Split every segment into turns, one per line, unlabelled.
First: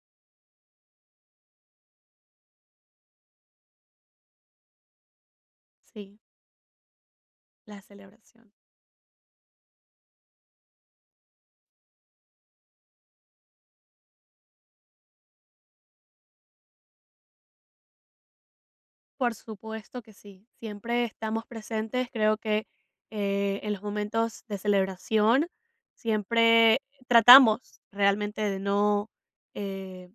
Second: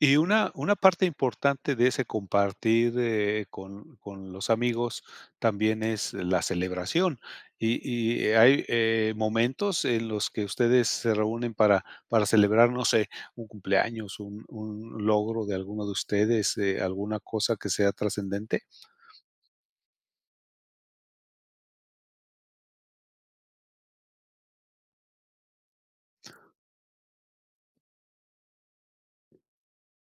Y una una parte importante de ese compartir, eh, con con los amigos también es
Sí.
la celebración.
La
Y y,
celebración.
¿hay, eh, momentos en los que ustedes se reúnen para para celebrar, no sé, un cumpleaños, un un logro de alguno de ustedes, eh, alguna cosa que sea trascendente?
Por supuesto que sí, siempre estamos presentes. Creo que, eh, en los momentos de celebración, siempre tratamos realmente de no, eh,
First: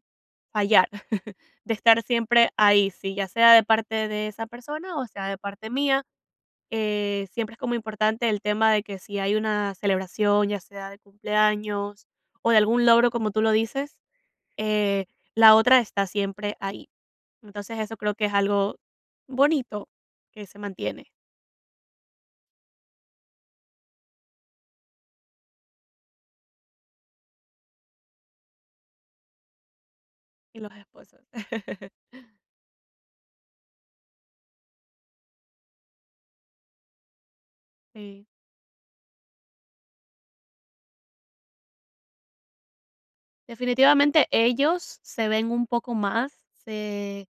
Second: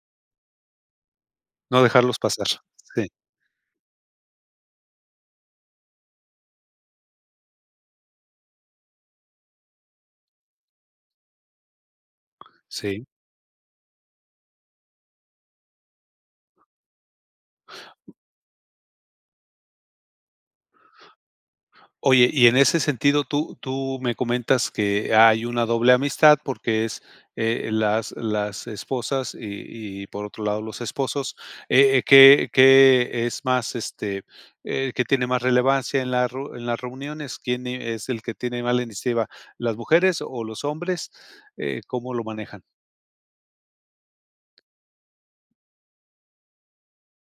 fallar, de
No
estar
dejarlos pasar.
siempre ahí,
Sí.
sí, ya sea de parte de esa persona, o sea de parte mía, eh, siempre es como importante el tema, de que si hay una celebración, ya sea de cumpleaños o de algún
Sí.
logro, como tú lo dices, eh, la otra está siempre ahí. Entonces, eso creo que es algo bonito que se mantiene.
Oye, y en ese sentido, tú tú me comentas que hay una doble amistad, porque, es, eh, las las esposas, y y, por otro
Y
lado,
los
los
esposos.
esposos. Eh eh, ¿qué qué es más, este, eh, que tiene más relevancia en la ru en las reuniones? ¿Quién es el
Sí.
que tiene más la iniciativa? ¿Las mujeres o los hombres? Eh, ¿cómo lo manejan?
Definitivamente, ellos se ven un poco más, se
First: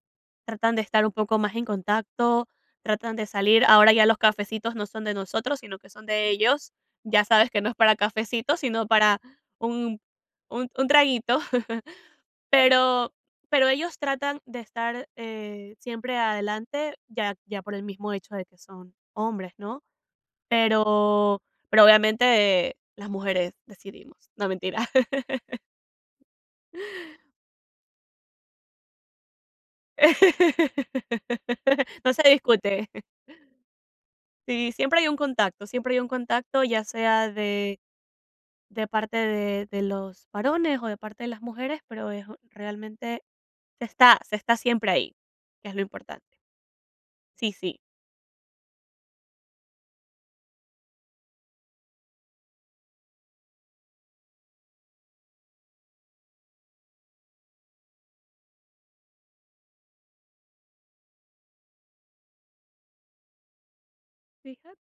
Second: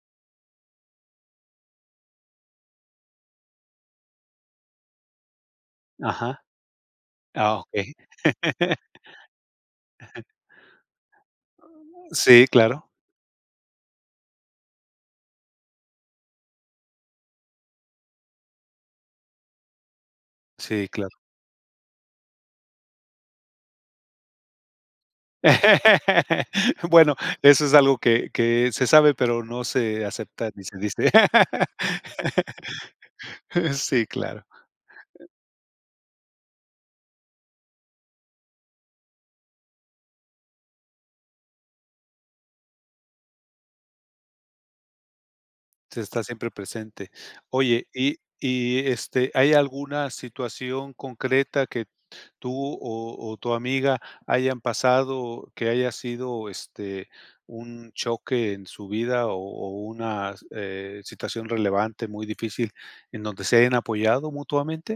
tratan de estar un poco más en contacto, tratan de salir. Ahora, ya los cafecitos no son de nosotros, sino que son de
Ajá.
ellos, ya sabes
Ah,
que no es
okey.
para cafecito, sino para un un un traguito,
[unintelligible] Sí, claro.
pero pero ellos tratan de estar, eh, siempre adelante, ya ya por el mismo hecho de son hombres, ¿no?
Sí, claro.
Pero pero, obviamente, las mujeres decidimos, no, mentira.
Bueno, eso es algo, que que se sabe, pero no se acepta ni se dice.
No se discute.
Sí, claro.
Sí, siempre hay un contacto siempre hay un contacto, ya sea de de parte de de los varones, o de parte de las mujeres, pero, es realmente se está se está siempre ahí, es lo
Se está
importante.
siempre presente.
Sí, sí.
Oye, y y, eh este, ¿hay alguna situación concreta, que tú, o o tu amiga hayan pasado, o que haya sido, este, un choque en su vida, o o una, eh, situación relevante muy difícil, en donde se hayan apoyado
Fija
mutuamente?